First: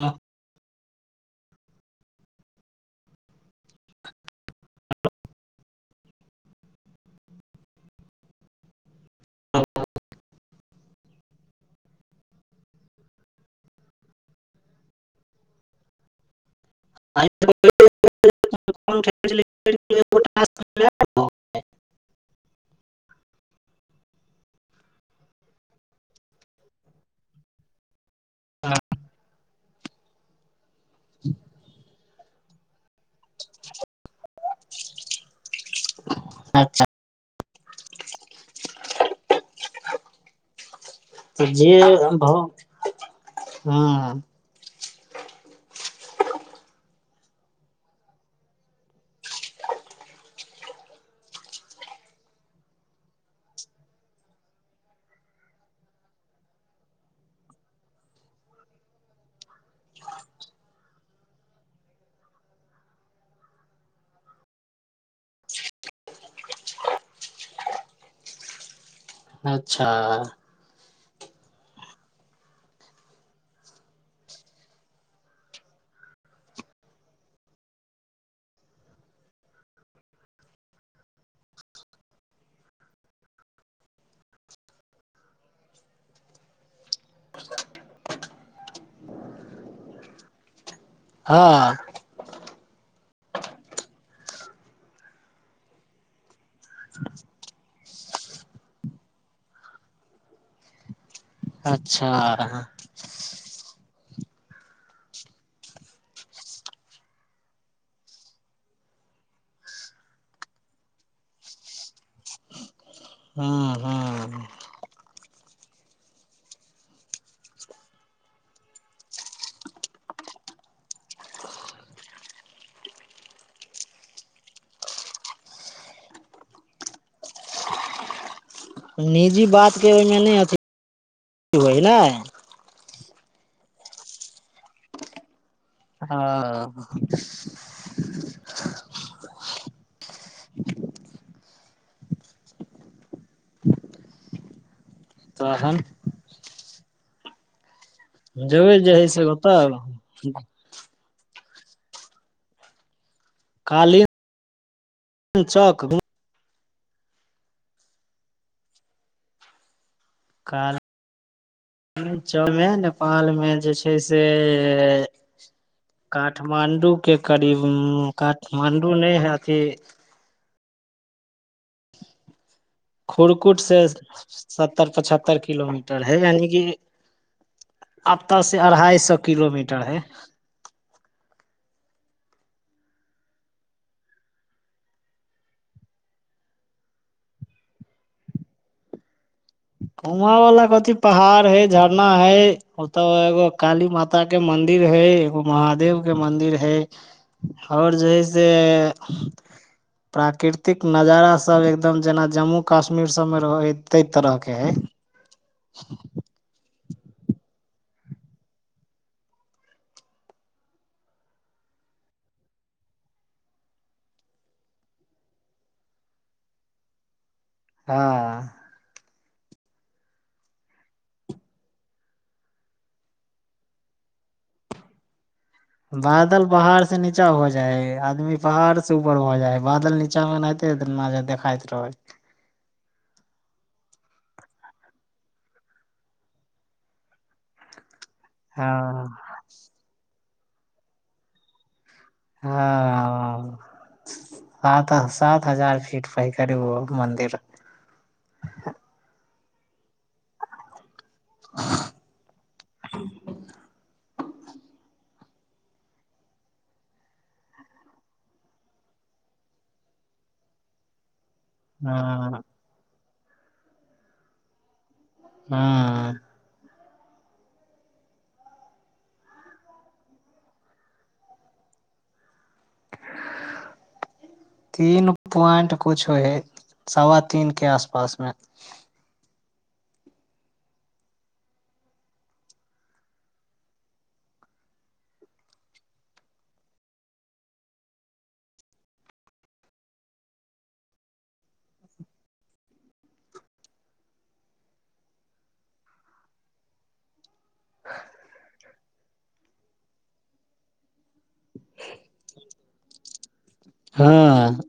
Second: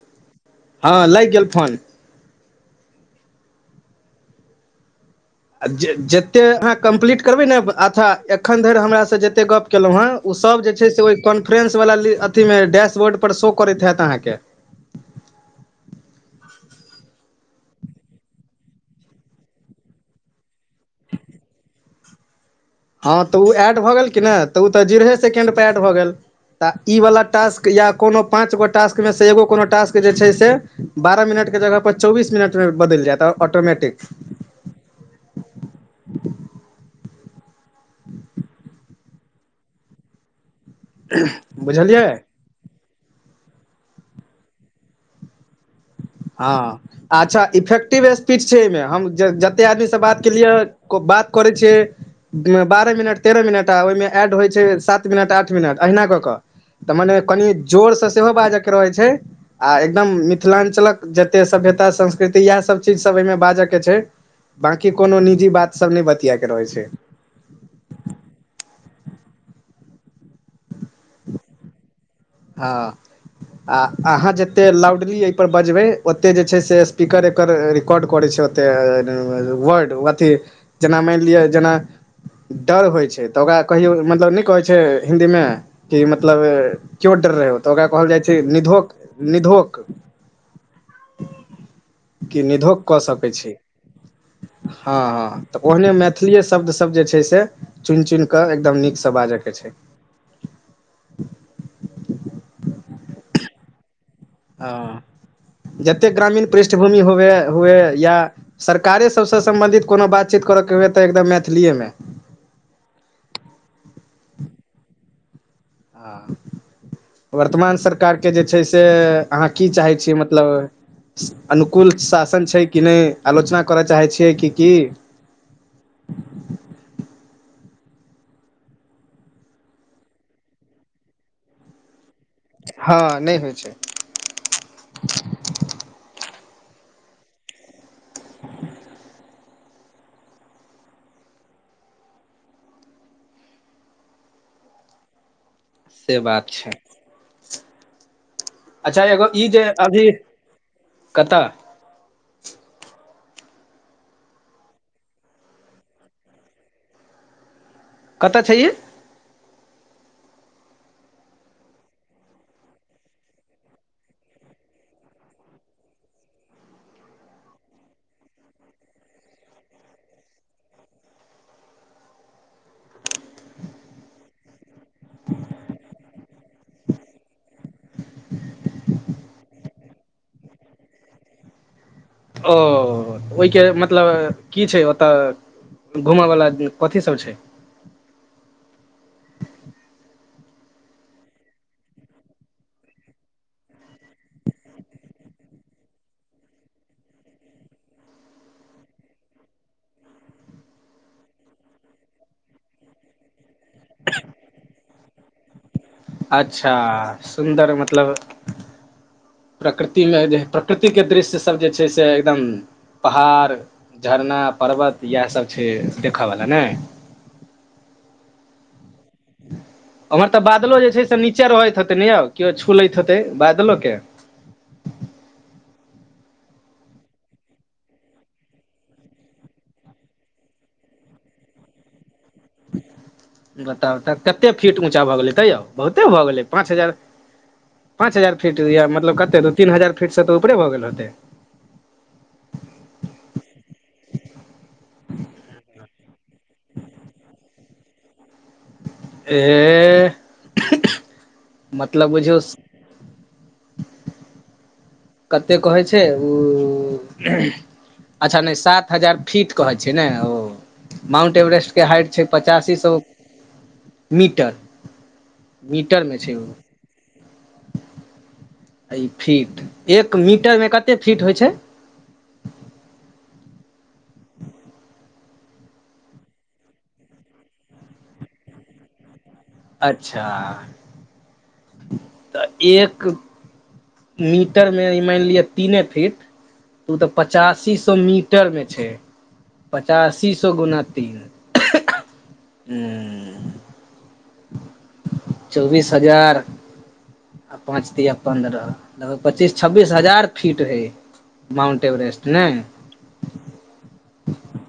अच्छा हँ लाइग गेल फोन [inaudible] आ जे जत्ते अहाँ कम्प्लीट करबै नै अच्छा एखन धैर हमरा से जत्ते गप केलो हेँ ओ सब जे छै से ओय कॉन्फ्रेन्स वला ली अथी मे डैशबोर्ड पर शो करैत हैत अहाँकेँ [inaudible] [inaudible] हँ तऽ उ एड भऽ गेल कि नय उ तऽ जीरोहे सेकेंड पर एड भऽ गेल तऽ ईवला टास्क या कोनो पाँच गो टास्कमे से एगो कोनो टास्क जे छै से बारह मिनट कऽ जगह पर चौबीस मिनट मे बदैल जैता हँ ऑटोमैटिक [inaudible] अच्छऽ तऽ जे बुझलियै भौ हँ हँ अच्छा इफेक्टिव स्पीड छै एमे हम ज - जते आदमी सँ बात केलियै को बात करै छियै। बारह मिनट, तेरह मिनट आ ओय मे एड होय छै सात मिनट, आठ मिनट अहिना कऽ कऽ तऽ मने कनि जोर सँ सेहो बाजऽ कऽ रहै छै आ एकदम मिथिलांचलक जते सभ्यता संस्कृति यैह सब चीज सब एमे बाजअ केँ छै। बकी कोनो निजी बात सब नै बतिया केँ रहै छै। अच्छऽ हँ आ अहाँ जत्ते लाउडली एय पर बजबै ओत्ते जे छै से स्पीकर ए ओकर रिकॉर्ड करे छै ओता ए [unintelligible] ओतए वर्ड अथी जना माइन लिया जना डर होय छै तऽ ओकरा कहियौ मतलब नै कहै छै हिंदी मे कि मतलब क्यो डर रहे हो तऽ ओकरा कहै जाय छै निधोक-निधोक हां। कि निधोक क सकय छी, हां-हां। त ओहने मैथिलीए शब्द सब जे छै से चुन-चुन कै एकदम नीक से बाजय के छै। अच्छा। हां जत्ते ग्रामीण पृष्ठभूमि हुवए, हुए या सरकारे सबसे सम्बन्धित कोनो बातचीत कराके हए तै एकदम मैथिलीए में। हां-हां। हां। वर्तमान सरकार के जे छै से अहाँ की चाहै छियै मतलब अनुकूल शासन छै कि नै? आलोचना करा चाहै छियै की की? निजी बात के ओय में नै अथी होए नै? हां‌ नै होय छै। हां। तहन से बात छै। जेबै जे अच्छा हइ से एगो ई जे ओतऽ अभी कता खाली। [unintelligible] कत छैई। का उम्म चौ में नेपाल में जे छै से काठमाण्डू के करीब उम्म काठमाण्डू नै हय अथी [unintelligible] खुरकुट से सत्तर-पचहत्तर किलोमीटर हय यानि कि अत्ता से अड़हाय सौ किलोमीटर हय। ओ ओय के मतलब की छै ओता घूमा बला उम्म कथी सब छै? घुमो बला कथी पहाड़ है झरना है ओ त एगो काली माता माता के मंदिर है एगो महादेव के मंदिर है। और जैसे प्राकृतिक नजारा सब एकदम जेना जम्मू काश्मीर सब में रहय है तय तरह के [unintelligible] अच्छा सुन्दर मतलब प्रकृति में जे प्रकृति के दृश्य सब जे छै से एकदम पहाड़ झरना, पर्वत यैह सब छै देखावला नै? हां। ओम्हर तऽ बादलो जे छै से नीचे रहैत हेतै ने यौ केओ छू लैत हेतै बादलो के बादल बहार से नीचा हो जाए है आदमी पहार से ऊपर भ जाए है बादल नीचा एनाइते [unintelligible] देखाइत रहय बताउ त कते फीट ऊँचा भऽ गेलै तैयौ बहुते भऽ गेलै पाँच हजार पाँच हजार फीट या हँ मतलब कते दू तीन हजार फीट सँ तऽ ऊपरे भऽ गेल होतै? हाँ सातह सात हजार फीट पै करी ओ मंन्दिर एह [unintelligible] मतलब बुझू [inaudible] कते कहै छै उ अच्छा नय सात हजार फीट कहै छै नै ओ माउंट एवरेस्ट के हाइट छै हँ पचासी सौ मीटर हँ मीटरमे छै ओ। आ ई फीट एक मीटरमे कते फीट होइ छै? तीन प्वाइंट कुछ होय हय सवा तीन के आस पास मे अच्छा तऽ एक मीटरमे मानि लिअ तीने फीट ओ तऽ पचासी सौ मीटर मे छै पचासी सौ गुना तीन हुँ चौबीस हजार आ पाँच तिया पन्द्रह लगभग पच्चीस छब्बीस हजार फीट हय माउन्ट एवरेस्ट नय? हँ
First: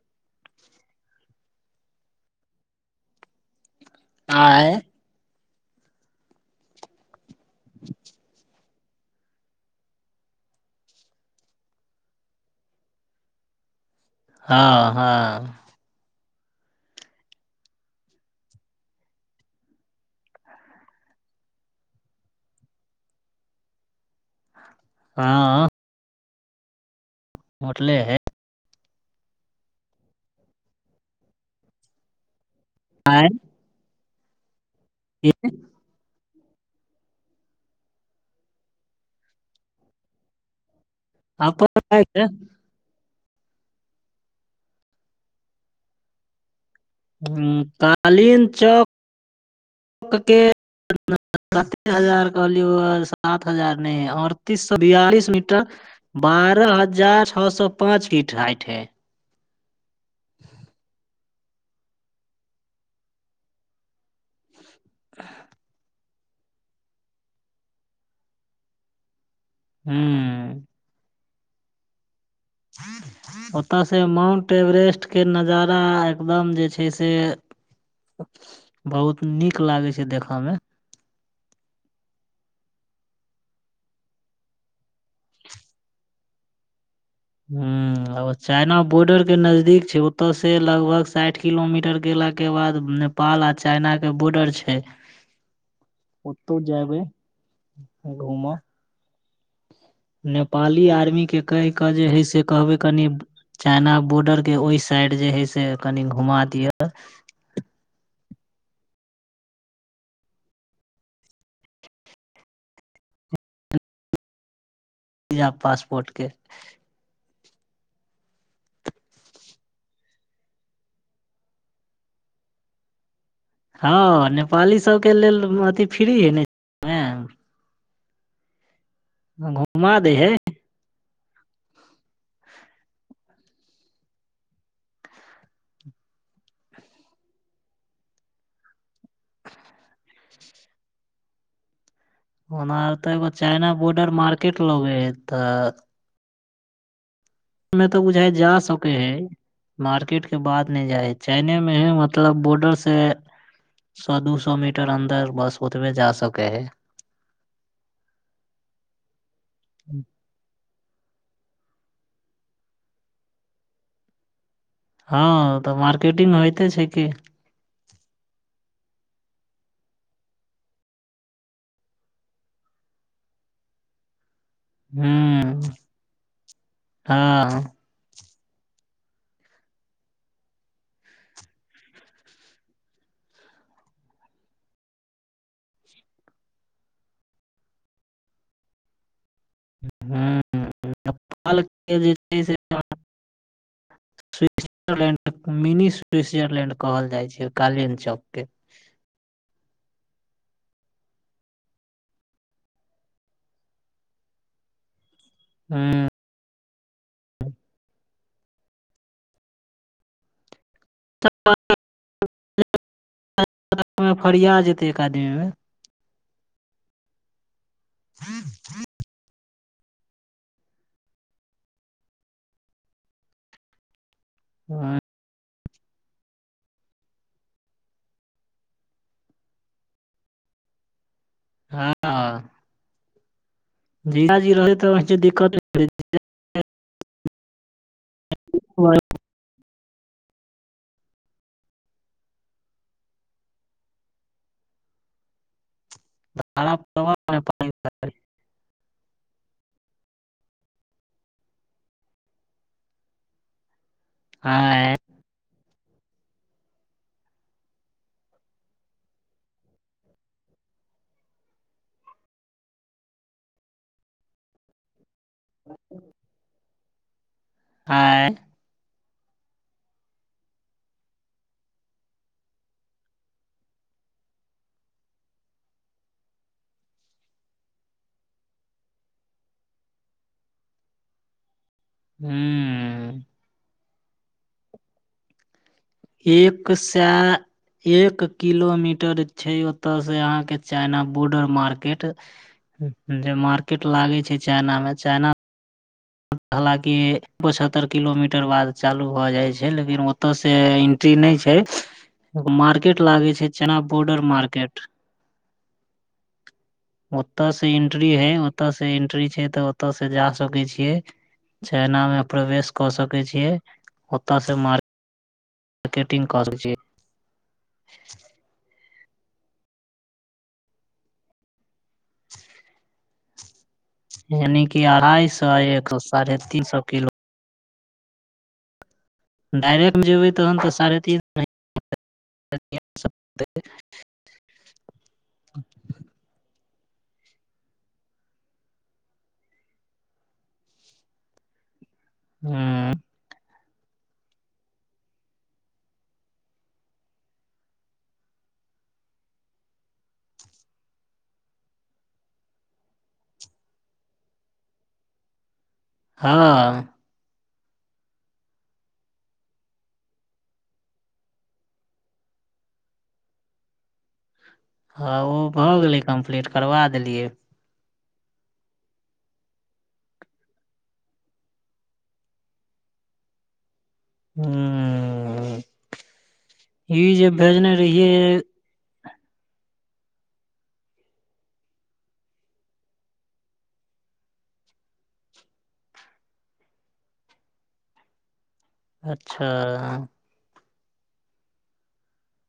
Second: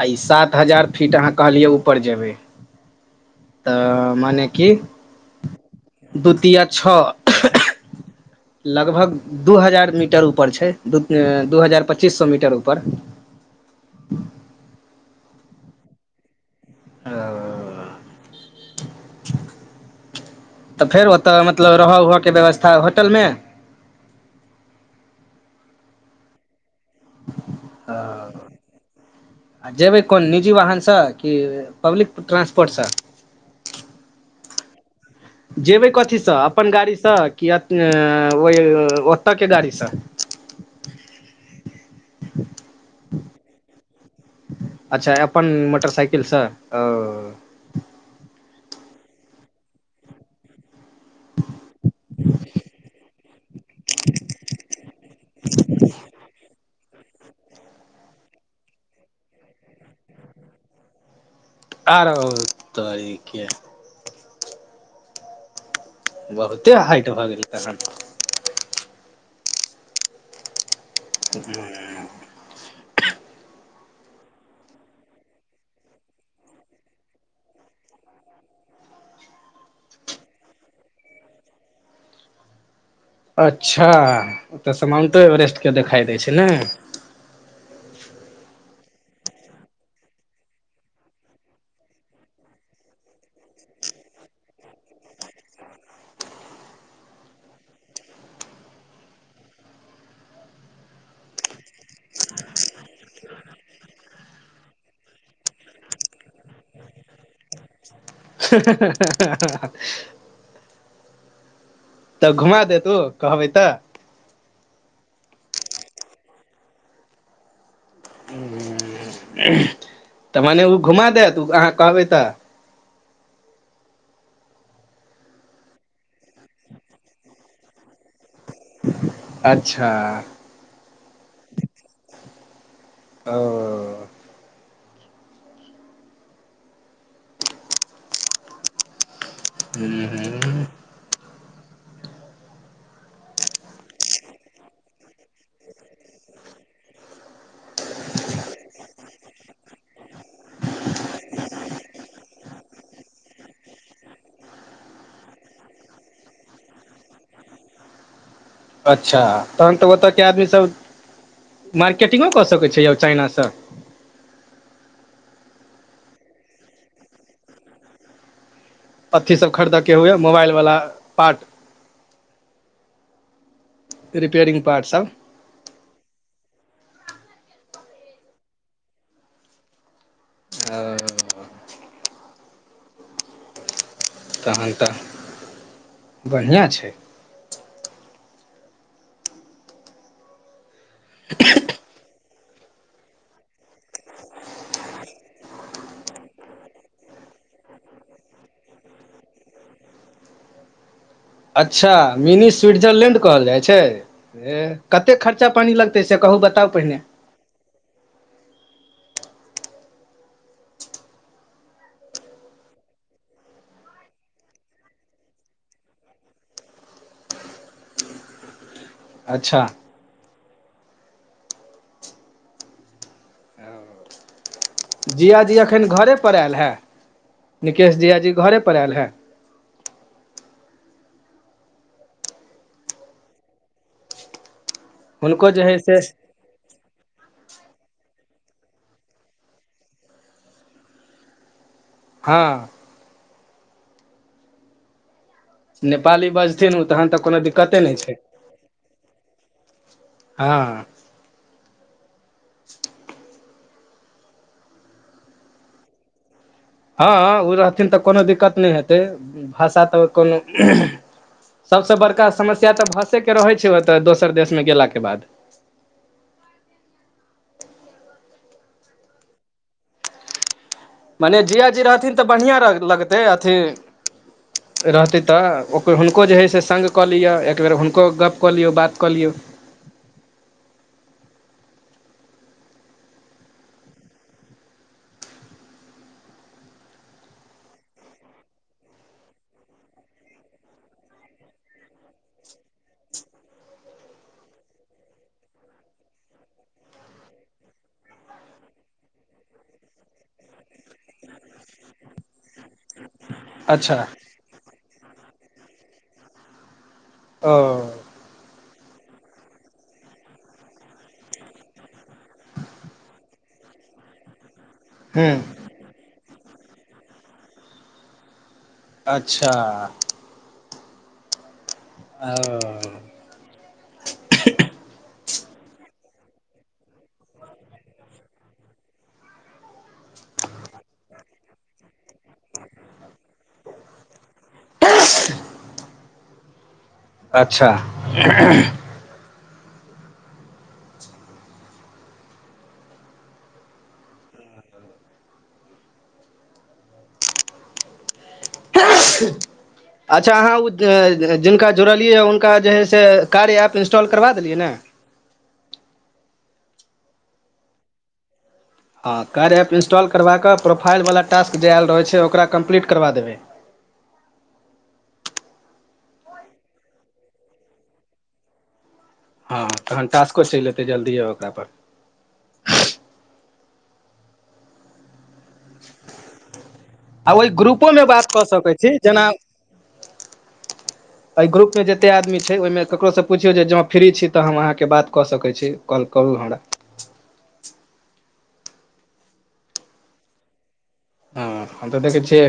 आ ई सात हजार फीट अहाँ कहलियै ऊपर जेबै। तऽ माने आय की? दू तिया छौ लगभग दू हजार मीटर ऊपर छै दू ऐं दू हजार पच्चीस सौ मीटर ऊपर। हँ हँ ओ तऽ फेर ओतऽ मतलब रहऽ उहऽके व्यवस्था होटलमे? हाँ ओ होटले है आ जेबै कोन निजी वाहनसँ की पब्लिक ट्रांसपोर्टसँ? आँय? जेबै कथीसँ? अपन गाड़ीसँ की अ ओही ओतऽ के गाड़ीसँ? अपन बाइकसे अच्छा अपन मोटरसाइकिलसँ ओ हुँ कालीन चौक के [unintelligible] हजार कहलियौ सात हजार नय अरतीस सौ बियालिस मीटर बारह हजार छौ सौ पाँच फीट हाइट हय [inaudible] आरौ तोरीके [inaudible] बहुते हाइट भऽ गेलै तहन हुँ बुझलौं ने [inaudible] [inaudible] ओतऽ से माउंट एवरेस्ट के नजारा एकदम जे छै से बहुत नीक लागै छै देखऽ मे अच्छा ओतऽ स माउंटो एवरेस्ट के देखाइ दै छै ने हुँ लव चाइना बॉर्डर के नजदीक छै ओतऽ से लगभग साइठ किलोमीटर गेलाके बाद ने पाल आ चाइना के बॉर्डर छै ओतौ जेबै घूमऽ नेपाली आर्मी के कैह कऽ जे हइ से कहबै कनी चाइना बॉर्डर के ओय साइड जे हय से कनि घुमा दिअ [unintelligible] तऽ घुमा देत ओ कहबै तऽ बीजा पासपोर्ट के तऽ मने उ घुमा देत उ अहाँ कहबै तऽ हँ हँ नेपाली सब के लेल म अथी फ्री है ने [unintelligible] [inaudible] घुमा दै है ओ [inaudible] [inaudible] ओना तऽ एगो चाइना बॉर्डर मार्केट लगै हय एतऽ में तऽ बुझाइया जा सकै है मार्केट के बाद नय जाइ हइ चाइने में हय मतलब बॉर्डर से सौ दुसौ मीटर अन्दर बस ओतबै जा सकय है अच्छा तहन तऽ ओतऽ के आदमी सब मार्केटिंगो कऽ सकै छै चाइना स हँ तऽ मार्केटिंग होइते छै की अथी सब खरीदयके हुए मोबाइल वाला पार्ट रिपेयरिंग पार्ट सब हम्म हाँ ओ [inaudible] तहन तऽ बढ़ियां छै [inaudible] [inaudible] [inaudible] स्विटजरलैंड [inaudible] के मिनी स्विटजरलैंड कहल जाय छै कालिन चौक के अच्छा मिनी स्विट्जरलैण्ड कहल जाइ छै ए कत्ते खर्चा पानी लगतै हूँ से कहू बताउ पहिने [inaudible] फरिया जेतै एक आदमी में [inaudible] अच्छा हँ जीजा जी अखन घरे पर आयल है निकेश जीजा जी घरे पर आयल है हँ जीजी रहै तऽ [inaudible] व हुनको जे दिक्कते हइ होइ से छै [inaudible] हाँ नेपाली बजथिन ओ तहन तऽ कोनो दिक्कते नय छै [inaudible] हँ आएय हँ उ रहथिन तऽ कोनो दिक्कत नय हेतै भाषा तऽ कोनो सबसँ बड़का समस्या तऽ भषेके रहै छै ओतऽ दोसर देशमे गेलाके बाद [inaudible] आँय मने जीजा जी रहथिन तऽ बढ़ियाँ लगतै अथी रहतै तऽ ओकर हुनको जे हइ से संग कऽ लिअ एकबेर हुनको गप्प कऽ लियौ बात कऽ लियौ हुँ एक सै एक किलोमीटर छै ओतऽ से अहाँके चाइना बोर्डर मार्केट जे मार्केट लागै छै चाइना मे चाइना हालांकि पचहत्तर किलोमीटर बाद चालू भऽ जाइ छै लेकिन ओतय से ती नय छै मार्केट लागे छै चना अच्छा बोर्डर मार्केट ओतय ओ से एंट्री हय ओतऽ से एंट्री छै तऽ ओतय से जा सकै छी के चाइना मे प्रवेश कऽ सकैत छियै ओत से मार हुँ मारकेटिंग कऽ सकै छियै। [inaudible] अच्छा ओ यानी की अढ़ाई सौ आ एक सौ साढ़े तीन सौ किलो डायरेक्ट जेबै तहन तऽ साढ़े तीन म [unintelligible] [inaudible] अच्छा हुँ [inaudible] अच्छा अहाँ ओ जिनका जुड़लियै हँ हुनका जे है से कार्य एप इन्स्टॉल करबा देलियै ने हँ हँ कार्य एप इन्स्टॉल करबा कऽ प्रोफाइल वला टास्क जे आयल रहै छै ओकरा कम्प्लीट करबा देबै हँ ओ भऽ गेलै कम्प्लीट करबा देलियै हँ तहन टास्को चलि एतै जल्दीए ओकरा पर हुँ आ ओइ ग्रुपोमे बात कऽ सकै छी जेना [inaudible] अइ ग्रुपमे जेते आदमी छै ओइमे ककरोसँ पुछियौ जे जँ फ्री छी तऽ हम अहाँके बात कऽ सकै छी काॅल करू हमरा अच्छा हँ हम तऽ देखै छियै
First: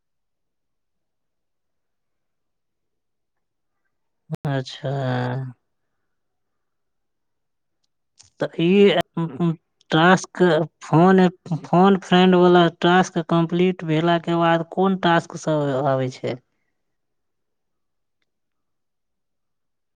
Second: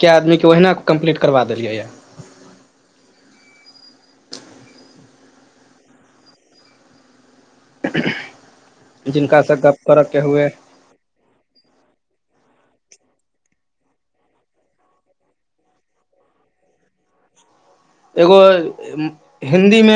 कए आदमीके ओहिना कम्प्लीट करबा देलियै ये अच्छा तऽ फिर जिनकासँ [unintelligible] गप्प करयके टास्क हुए फोन ए फोन फ्रेंड वाला टास्क कम्पलीट भेला के बाद कोन टास्क सब आबै छै एगो हिन्दी मे